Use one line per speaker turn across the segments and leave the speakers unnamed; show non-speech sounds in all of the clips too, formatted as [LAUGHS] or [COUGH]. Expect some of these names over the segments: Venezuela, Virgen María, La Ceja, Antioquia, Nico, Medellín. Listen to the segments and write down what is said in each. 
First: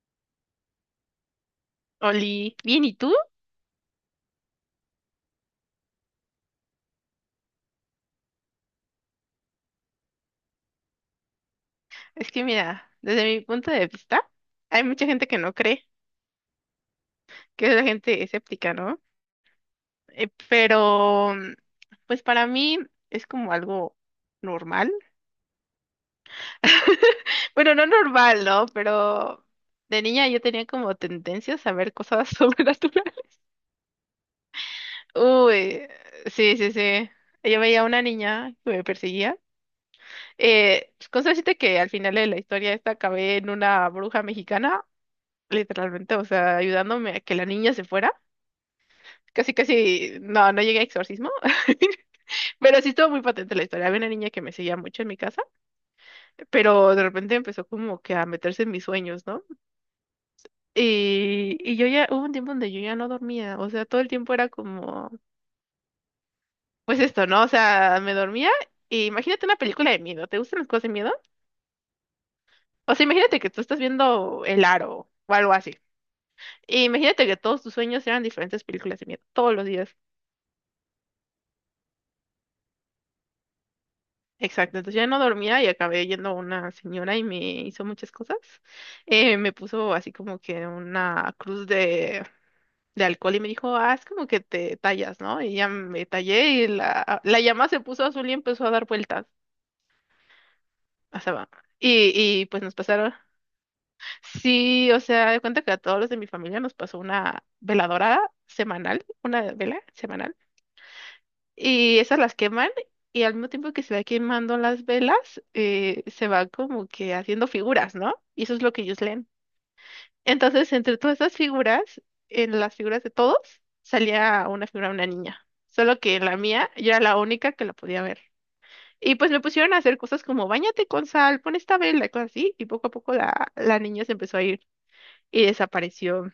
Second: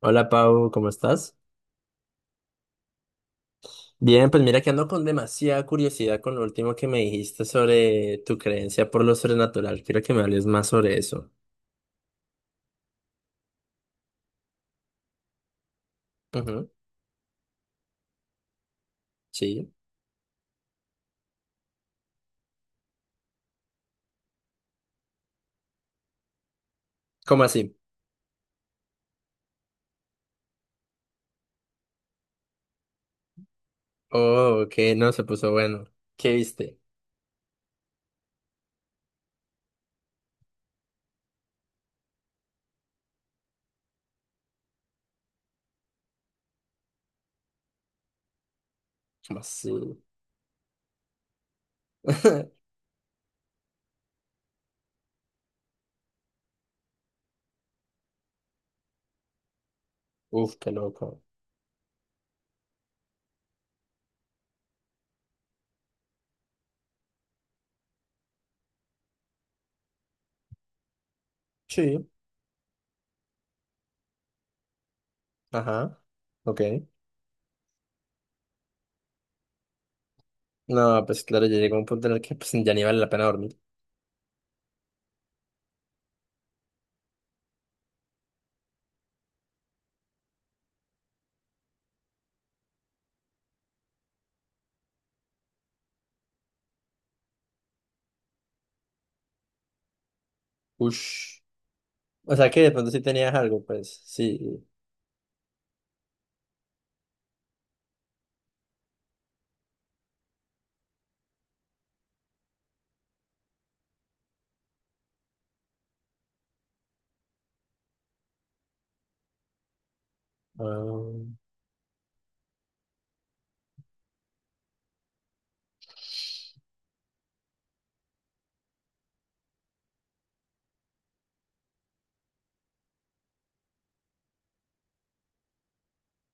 Hola Pau, ¿cómo estás?
Oli, bien, ¿y tú?
Bien, pues mira que ando con demasiada curiosidad con lo último que me dijiste sobre tu creencia por lo sobrenatural. Quiero que me hables más sobre eso.
Es que mira, desde mi punto de vista, hay mucha gente que no cree,
Ujú,
que es la gente escéptica, ¿no?
sí.
Pero, pues para mí es como algo normal. [LAUGHS]
¿Cómo
Bueno,
así?
no normal, ¿no? Pero de niña yo tenía como tendencias a ver cosas [LAUGHS] sobrenaturales.
Oh, que no, se puso bueno.
Uy,
¿Qué
sí, sí,
viste?
sí. Yo veía a una niña que me perseguía. Pues, con suerte que al final de la historia esta acabé en una bruja mexicana. Literalmente, o sea, ayudándome a que la niña se fuera.
¿Cómo
Casi,
así?
casi, no, no llegué a exorcismo, [LAUGHS]
[LAUGHS]
pero sí estuvo muy patente la historia. Había una niña que me seguía mucho en mi casa, pero de repente empezó como que a meterse en mis sueños, ¿no?
Uf, qué loco.
Y yo ya, hubo un tiempo donde yo ya no dormía, o sea, todo el tiempo era como, pues esto, ¿no? O sea, me dormía y imagínate una película de miedo, ¿te gustan las cosas de miedo?
Sí.
O sea, imagínate que tú estás viendo El Aro o algo así.
Ajá. Ok.
Y imagínate que todos tus sueños eran diferentes películas de miedo, todos los días.
No, pues claro, ya llegó un punto en el que pues ya ni vale la pena dormir.
Exacto, entonces ya no dormía y acabé yendo a una señora y me hizo muchas cosas. Me puso así como que una cruz de alcohol y me dijo, ah, es como que te tallas, ¿no? Y ya me tallé y la llama se puso azul y empezó a dar vueltas. O sea,
Ush.
va. y,
O
y
sea que
pues
de
nos
pronto sí
pasaron.
tenías algo, pues sí.
Sí, o sea, de cuenta que a todos los de mi familia nos pasó una veladora semanal, una vela semanal. Y esas las queman y al mismo tiempo que se va quemando las velas, se va como que haciendo figuras, ¿no? Y eso es lo que ellos leen. Entonces, entre todas esas figuras, en las figuras de todos, salía una figura de una niña. Solo que en la mía, yo era la única que la podía ver. Y pues me pusieron a hacer cosas como bañate con sal, pon esta vela y cosas así. Y poco a poco la niña se empezó a ir y desapareció.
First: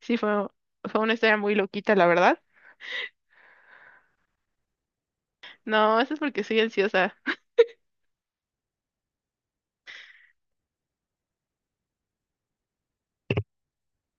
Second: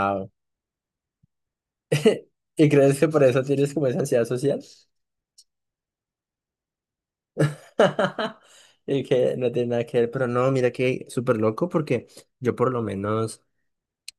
Sí, fue una historia muy loquita, la
[LAUGHS]
verdad.
¿Y crees que por eso tienes como esa ansiedad social?
No, eso es porque soy ansiosa.
[LAUGHS] Y que no tiene nada que ver, pero no, mira que súper loco porque yo por lo menos,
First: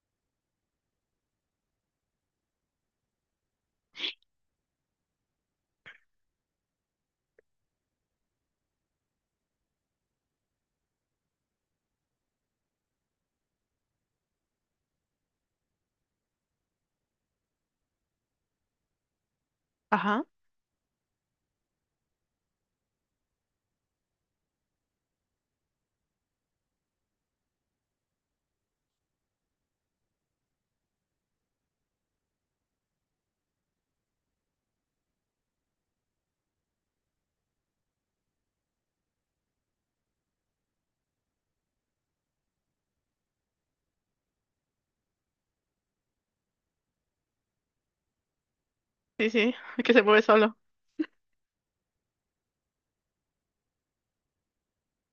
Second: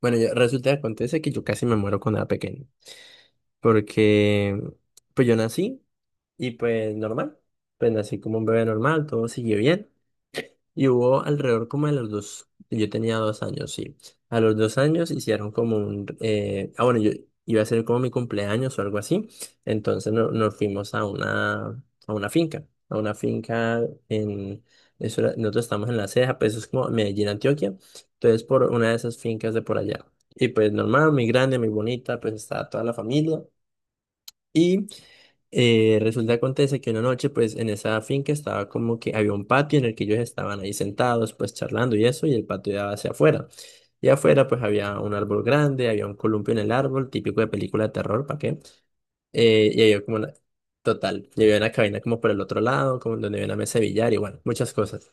bueno, resulta que acontece que yo casi me muero cuando era pequeño, porque pues yo nací y pues normal, pues nací como un bebé normal, todo siguió bien. Y hubo alrededor como de los dos, yo tenía 2 años, sí. A los 2 años hicieron como bueno, yo iba a ser como mi cumpleaños o algo así. Entonces
Ajá,
nos fuimos a a una finca en, nosotros estamos en La Ceja, pues eso es como Medellín, Antioquia. Entonces por una de esas fincas de por allá. Y pues normal, muy grande, muy bonita, pues estaba toda la familia. Resulta acontece que una noche, pues en esa finca estaba como que había un patio en el que ellos estaban ahí sentados, pues charlando y eso, y el patio daba hacia afuera. Y afuera, pues había un árbol grande, había un columpio en el árbol, típico de película de terror, ¿para qué?
sí, sí,
Eh, y
[LAUGHS] que se
había como
mueve
una,
solo.
total, y había una cabina como por el otro lado, como donde había una mesa de billar y bueno, muchas cosas.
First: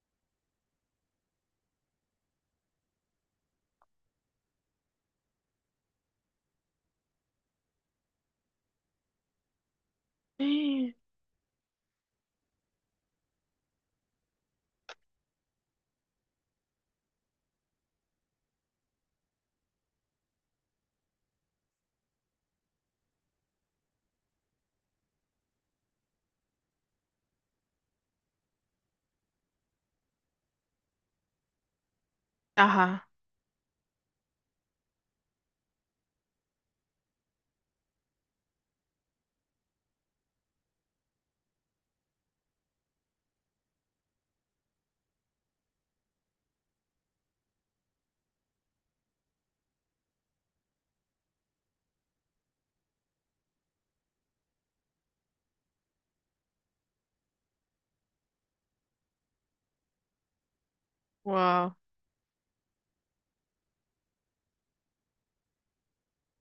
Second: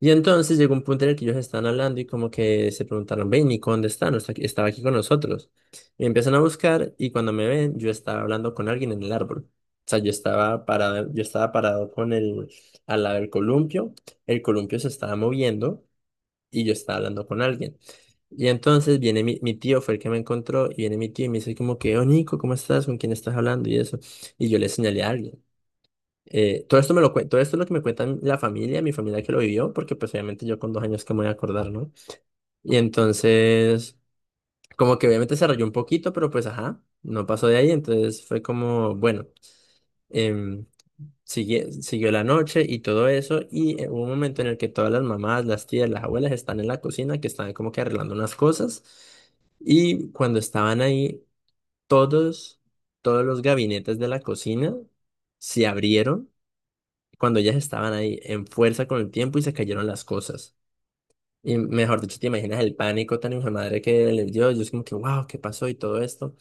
Y entonces llegó un punto en el que ellos estaban hablando y como que se preguntaron, ven, Nico, ¿dónde está? No está estaba aquí con nosotros. Y empiezan a buscar y cuando me ven, yo estaba hablando con alguien en el árbol. O sea,
[GASPS]
yo estaba parado con el, al lado del columpio, el columpio se estaba moviendo y yo estaba hablando con alguien. Y entonces viene mi tío, fue el que me encontró, y viene mi tío y me dice como que, oh, Nico, ¿cómo estás? ¿Con quién estás hablando? Y eso. Y yo le señalé a alguien. Todo esto es lo que me cuentan la familia, mi familia que lo vivió, porque pues obviamente yo con 2 años que me voy a acordar, ¿no? Y
Ajá,
entonces, como que obviamente se rayó un poquito, pero pues ajá, no pasó de ahí, entonces fue como, bueno, em, siguió la noche y todo eso, y hubo un momento en el que todas las mamás, las tías, las abuelas están en la cocina, que están como que arreglando unas cosas, y cuando estaban ahí, todos, todos los gabinetes de la cocina se abrieron cuando ellas estaban ahí en fuerza con el tiempo y se cayeron las cosas. Y
wow.
mejor dicho, te imaginas el pánico tan hijo de madre que les dio. Yo es como que, wow, ¿qué pasó? Y todo esto.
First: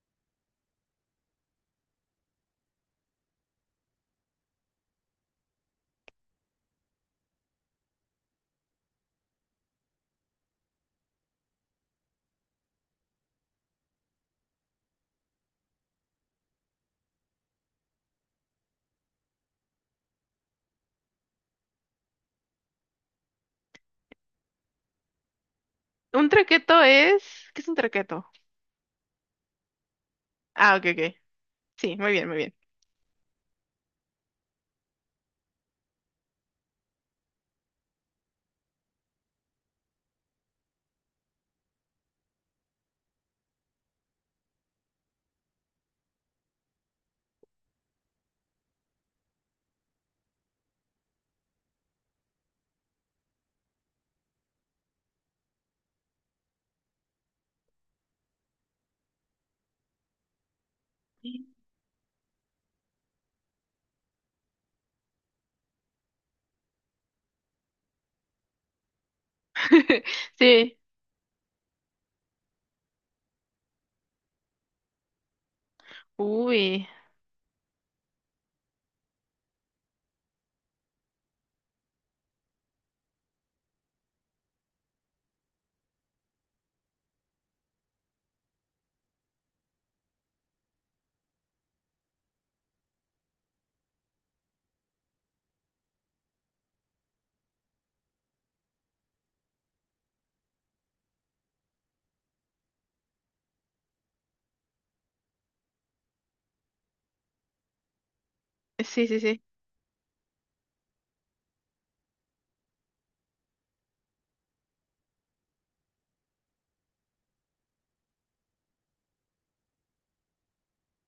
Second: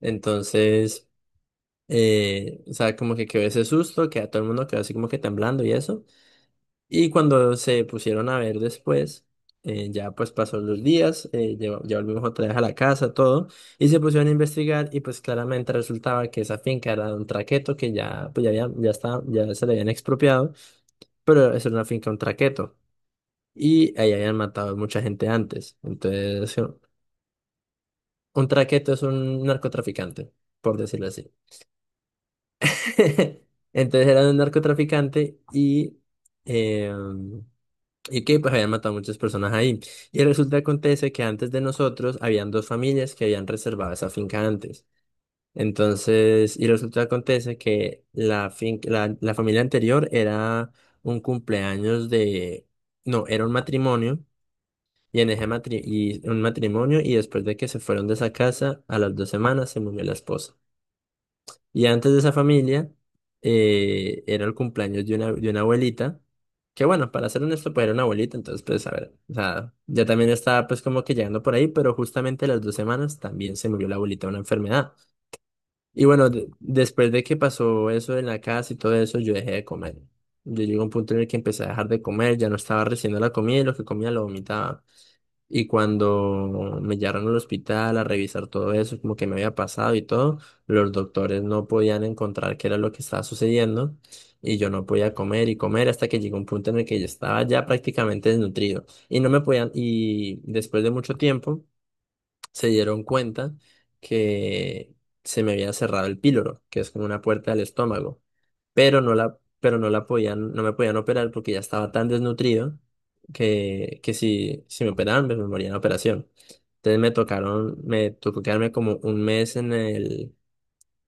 Entonces, o sea, como que quedó ese susto, que a todo el mundo quedó así como que temblando y eso. Y cuando se pusieron a ver después, ya pues pasó los días, ya volvimos otra vez a la casa, todo. Y se pusieron a investigar y pues claramente resultaba que esa finca era de un traqueto que ya, pues ya, había, ya, estaba, ya se le habían expropiado, pero es una finca, un traqueto. Y ahí habían matado mucha gente antes.
¿Un
Entonces, sí,
traqueto es? ¿Qué es un traqueto?
un traqueto es un narcotraficante,
Ah,
por
ok,
decirlo
ok.
así.
Sí, muy bien, muy bien.
[LAUGHS] Entonces era un narcotraficante eh, y que pues habían matado muchas personas ahí. Y resulta que acontece que antes de nosotros habían dos familias que habían reservado esa finca antes. Entonces, y resulta que acontece que la familia anterior era un cumpleaños de, no, era un matrimonio. Y en ese un matrimonio, y después de que se fueron de esa casa, a las 2 semanas se murió la esposa. Y antes de esa familia, era el cumpleaños de de una abuelita, que bueno, para ser honesto, pues era una abuelita, entonces pues a ver, o sea,
[LAUGHS]
ya también estaba
Sí,
pues como que llegando por ahí, pero justamente a las 2 semanas también se murió la abuelita de una enfermedad. Y bueno,
uy.
después de que pasó eso en la casa y todo eso, yo dejé de comer. Yo llegué a un punto en el que empecé a dejar de comer, ya no estaba recibiendo la comida y lo que comía lo vomitaba. Y cuando me llevaron al hospital a revisar todo eso, como que me había pasado y todo, los doctores no podían encontrar qué era lo que estaba sucediendo y yo no podía comer y comer hasta que llegó un punto en el que yo estaba ya prácticamente desnutrido y no me podían, y después de mucho tiempo se dieron cuenta que se me había cerrado el píloro, que es como una puerta del estómago, pero
Sí, sí, sí.
no la podían, no me podían operar porque ya estaba tan desnutrido que si, si me operaban, pues me moría en la operación. Entonces me tocó quedarme como un mes en el,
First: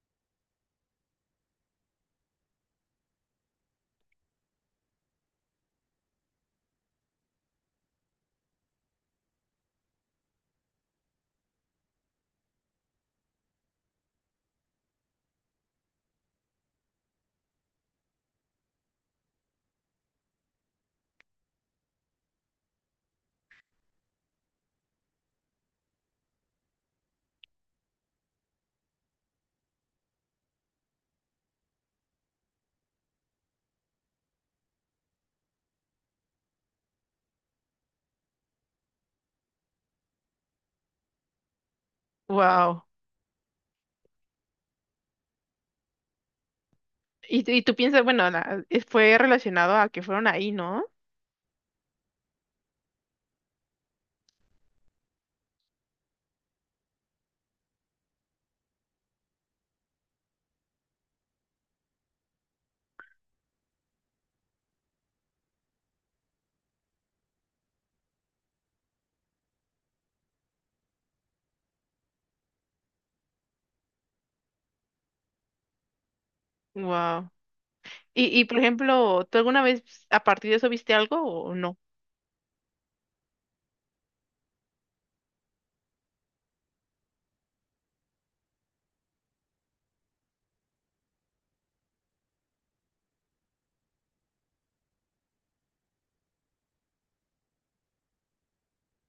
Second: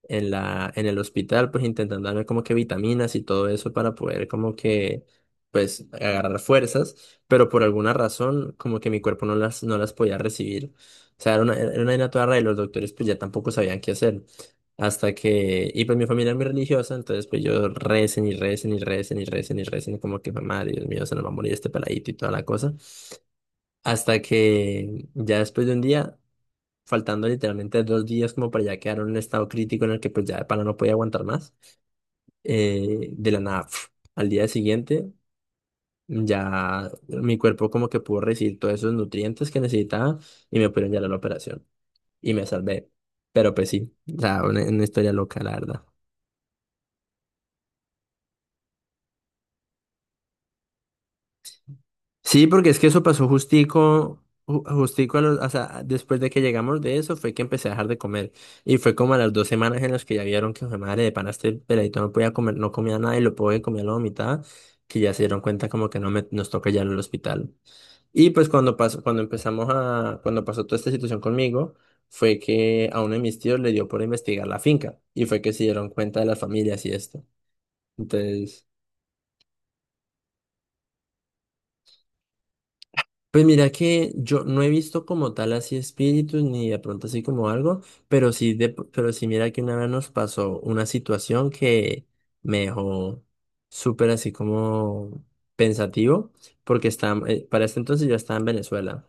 en la, en el hospital, pues intentando darme como que vitaminas y todo eso para poder como que, pues, agarrar fuerzas, pero por alguna razón como que mi cuerpo no las podía recibir. O sea, era era una vaina toda rara y los doctores pues ya tampoco sabían qué hacer. Hasta que, y pues mi familia es muy religiosa, entonces pues yo recen y recen y recen y recen y recen, como que, madre, Dios mío, se nos va a morir este peladito y toda la cosa. Hasta que ya después de un día faltando literalmente 2 días como para ya quedar en un estado crítico en el que pues ya de pana no podía aguantar más. De la nada, pf, al día siguiente ya mi cuerpo como que pudo recibir todos esos nutrientes que necesitaba y me pudieron llevar a la operación y me
Wow.
salvé. Pero pues sí, o sea, una historia loca, la verdad.
Y tú piensas, bueno, fue relacionado a que fueron ahí, ¿no?
Sí, porque es que eso pasó justico, justico a los, o sea, después de que llegamos de eso fue que empecé a dejar de comer. Y fue como a las 2 semanas en las que ya vieron que, "Jue madre, de pana este peladito no podía comer, no comía nada y lo poco que comía lo vomitaba, que ya se dieron cuenta como que no me, nos toca ya ir al hospital. Y pues cuando pasó, cuando pasó toda esta situación conmigo, fue que a uno de mis tíos le dio por investigar la finca. Y fue que se dieron cuenta de las familias y esto.
Wow. Y por
Entonces...
ejemplo, ¿tú alguna vez a partir de eso viste algo o no?
Pues mira que yo no he visto como tal así espíritus ni de pronto así como algo, pero sí mira que una vez nos pasó una situación que me dejó súper así como pensativo, porque para este entonces yo estaba en Venezuela.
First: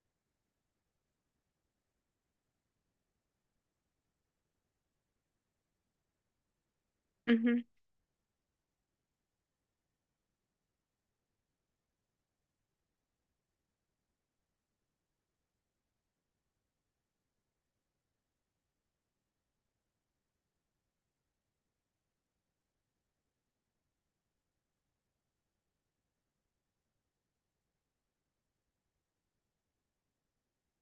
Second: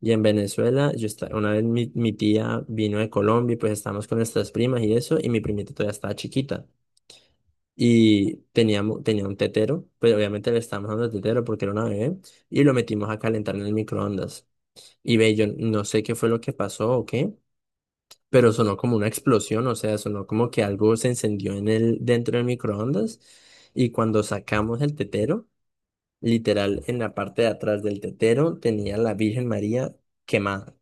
Y en Venezuela, una vez mi tía vino de Colombia y pues estábamos con nuestras primas y eso, y mi primita todavía estaba chiquita.
Ujú.
Y tenía un tetero, pues obviamente le estábamos dando el tetero porque era una bebé, y lo metimos a calentar en el microondas. Y ve, yo no sé qué fue lo que pasó o qué, pero sonó como una explosión, o sea, sonó como que algo se encendió dentro del microondas. Y cuando sacamos el tetero, literal, en la parte de atrás del tetero tenía la Virgen María quemada.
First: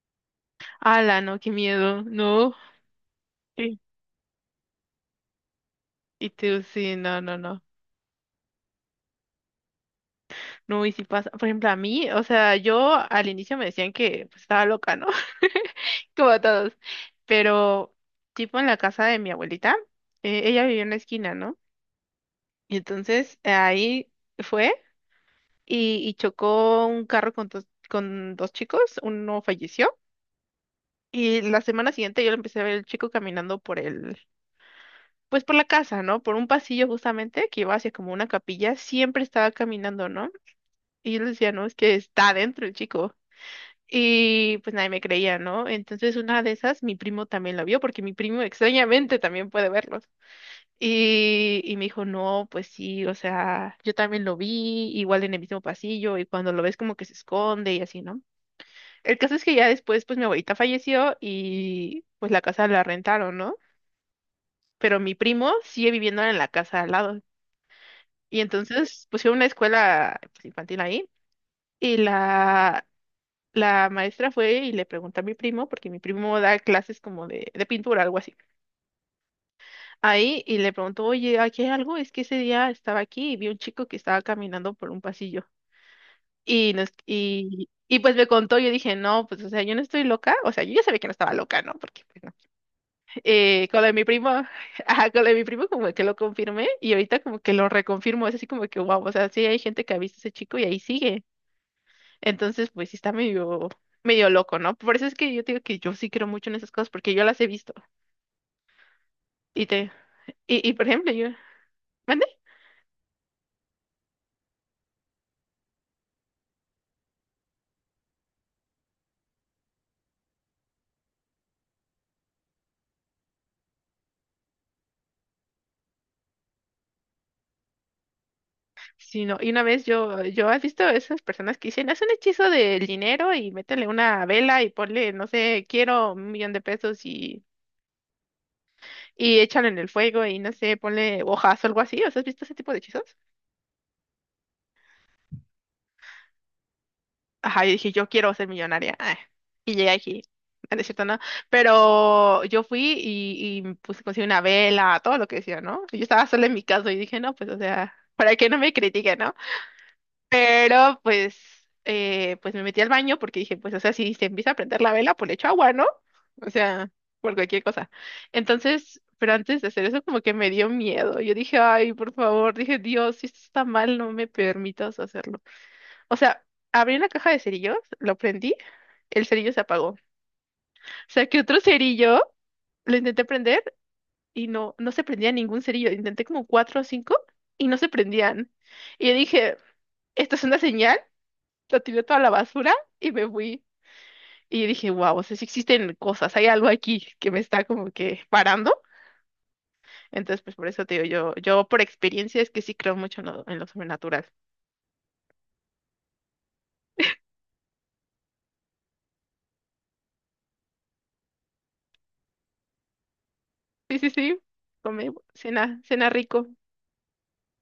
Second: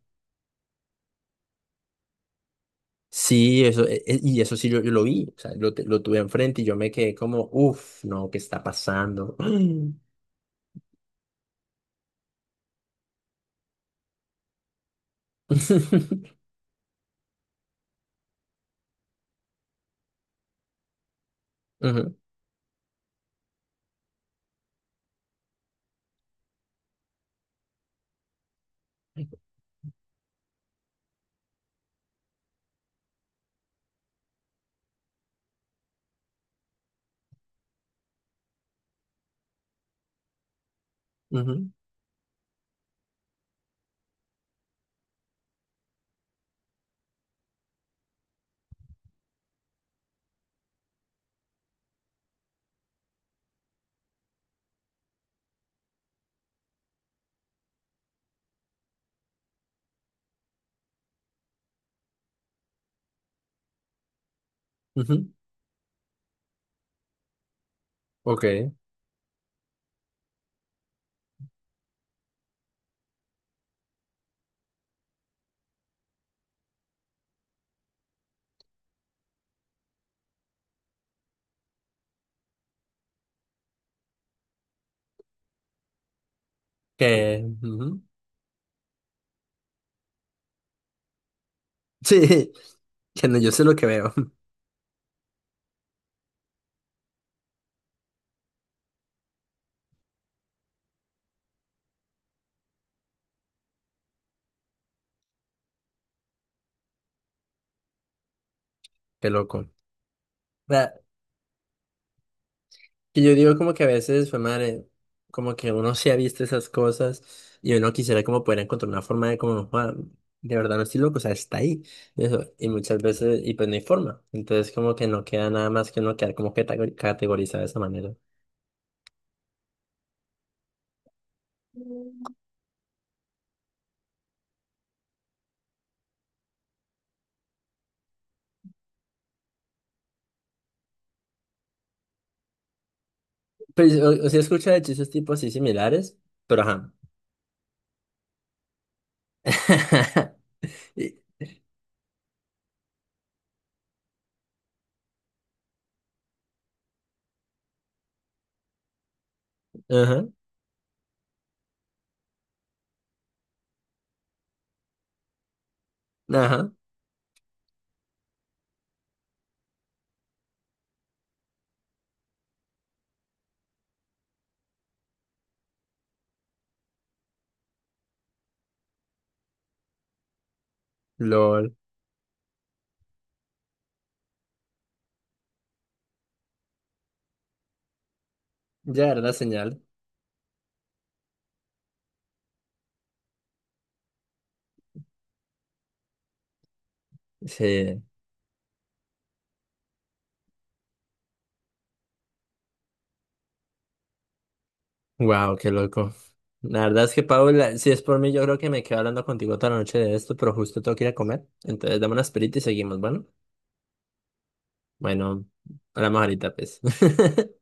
Ala, no, qué miedo, no.
Sí,
Sí.
eso, y eso sí yo, lo vi, o sea, lo tuve
Y
enfrente
tú,
y yo me
sí,
quedé
no, no,
como,
no.
uff, no, ¿qué está pasando? [GASPS]
No, y si pasa, por ejemplo, a mí, o sea, yo al inicio me decían que pues, estaba loca, ¿no? [LAUGHS] Como a todos. Pero, tipo en la casa de mi abuelita, ella vivía en la esquina, ¿no?
Ujú,
Y entonces ahí fue y chocó un carro con dos chicos, uno falleció. Y la semana siguiente yo lo empecé a ver el chico caminando por el, pues por la casa, ¿no? Por un pasillo justamente que iba hacia como una capilla, siempre estaba caminando, ¿no? Y yo le decía, no,
ujú,
es que está adentro el chico. Y pues nadie me creía, ¿no? Entonces una de esas, mi primo también la vio, porque mi primo extrañamente también puede verlos. Y me dijo, no, pues sí, o sea, yo también lo vi, igual en el mismo pasillo, y cuando lo ves como que se esconde y así, ¿no? El caso es que ya después, pues mi abuelita falleció y pues la casa la rentaron, ¿no? Pero mi
ujú.
primo sigue viviendo en la casa al lado. Y
Ok.
entonces pusieron una escuela pues, infantil ahí. Y la, La maestra fue y le preguntó a mi primo, porque mi primo da clases como de, pintura, algo así. Ahí, y le preguntó, oye, ¿aquí hay algo? Es que ese día estaba aquí y vi un chico que estaba caminando por un pasillo. Y, nos,
Que,
y, y
ujú.
pues me contó, yo dije, no, pues, o sea, yo no estoy loca. O sea, yo ya sabía que no estaba loca, ¿no? Porque, pues, no.
Sí, [LAUGHS] que no, yo sé lo
Con
que
lo de mi
veo.
primo,
[LAUGHS]
[LAUGHS] ajá, con lo de mi primo como que lo confirmé y ahorita como que lo reconfirmo. Es así como que, wow, o sea, sí hay gente que ha visto a ese chico y ahí sigue. Entonces, pues sí está medio, medio loco, ¿no? Por eso es que yo te digo que yo sí creo mucho en esas cosas, porque yo las he visto.
Qué
Y
loco.
te, y por ejemplo, yo, ¿mande?
Y yo digo como que a veces, fue madre, como que uno se ha visto esas cosas y uno quisiera como poder encontrar una forma de como, "Joda, de verdad no estoy loco, o sea, está ahí. Y eso, y muchas veces, y pues no hay forma. Entonces como que no queda nada más que uno quedar como que categorizado de esa manera.
Sí, no, y una vez yo, has visto esas personas que dicen, haz un hechizo del dinero y métele una vela y ponle, no sé, quiero un millón de pesos y échalo en el fuego y no sé, ponle hojas o algo así. ¿O sea, has visto ese tipo de hechizos?
Pero o sea, escucha de hechizos tipo así similares, pero ajá.
Ajá, yo dije, yo quiero ser millonaria. Ah, y llegué aquí.
[LAUGHS]
Ah, no. Es cierto,
Y-
¿no? Pero yo fui y me puse, conseguí una vela, todo lo que decía, ¿no? Yo estaba sola en mi casa y dije, no, pues, o sea, para que no me critiquen, ¿no?
Ajá,
Pero, pues me metí al baño porque dije, pues, o sea, si se empieza a prender la vela, pues le echo agua, ¿no? O
ajá,
sea, por cualquier cosa. Entonces, pero antes de hacer eso, como que me dio miedo. Yo dije, ay, por favor, dije, Dios, si esto está mal, no me permitas hacerlo. O sea, abrí la caja de cerillos, lo prendí, el cerillo se apagó. Saqué otro
lol.
cerillo, lo intenté prender y no, no se prendía ningún cerillo. Intenté como cuatro o cinco y no se prendían. Y
Ya
yo
era la
dije,
señal.
esto es una señal, lo tiré toda la basura y me fui. Y yo dije, wow, o sea, sí existen cosas, hay algo aquí que me está como
Sí.
que parando. Entonces, pues por eso te digo, yo por experiencia es que sí creo mucho en lo, sobrenatural.
Wow, qué loco. La verdad es que, Paula, si es por mí, yo creo que me quedo hablando contigo toda la noche de esto, pero justo tengo que ir a comer. Entonces, dame una esperita y seguimos, bueno.
Sí, sí, sí, come,
Bueno,
cena, cena
hablamos
rico.
ahorita, pues. [LAUGHS]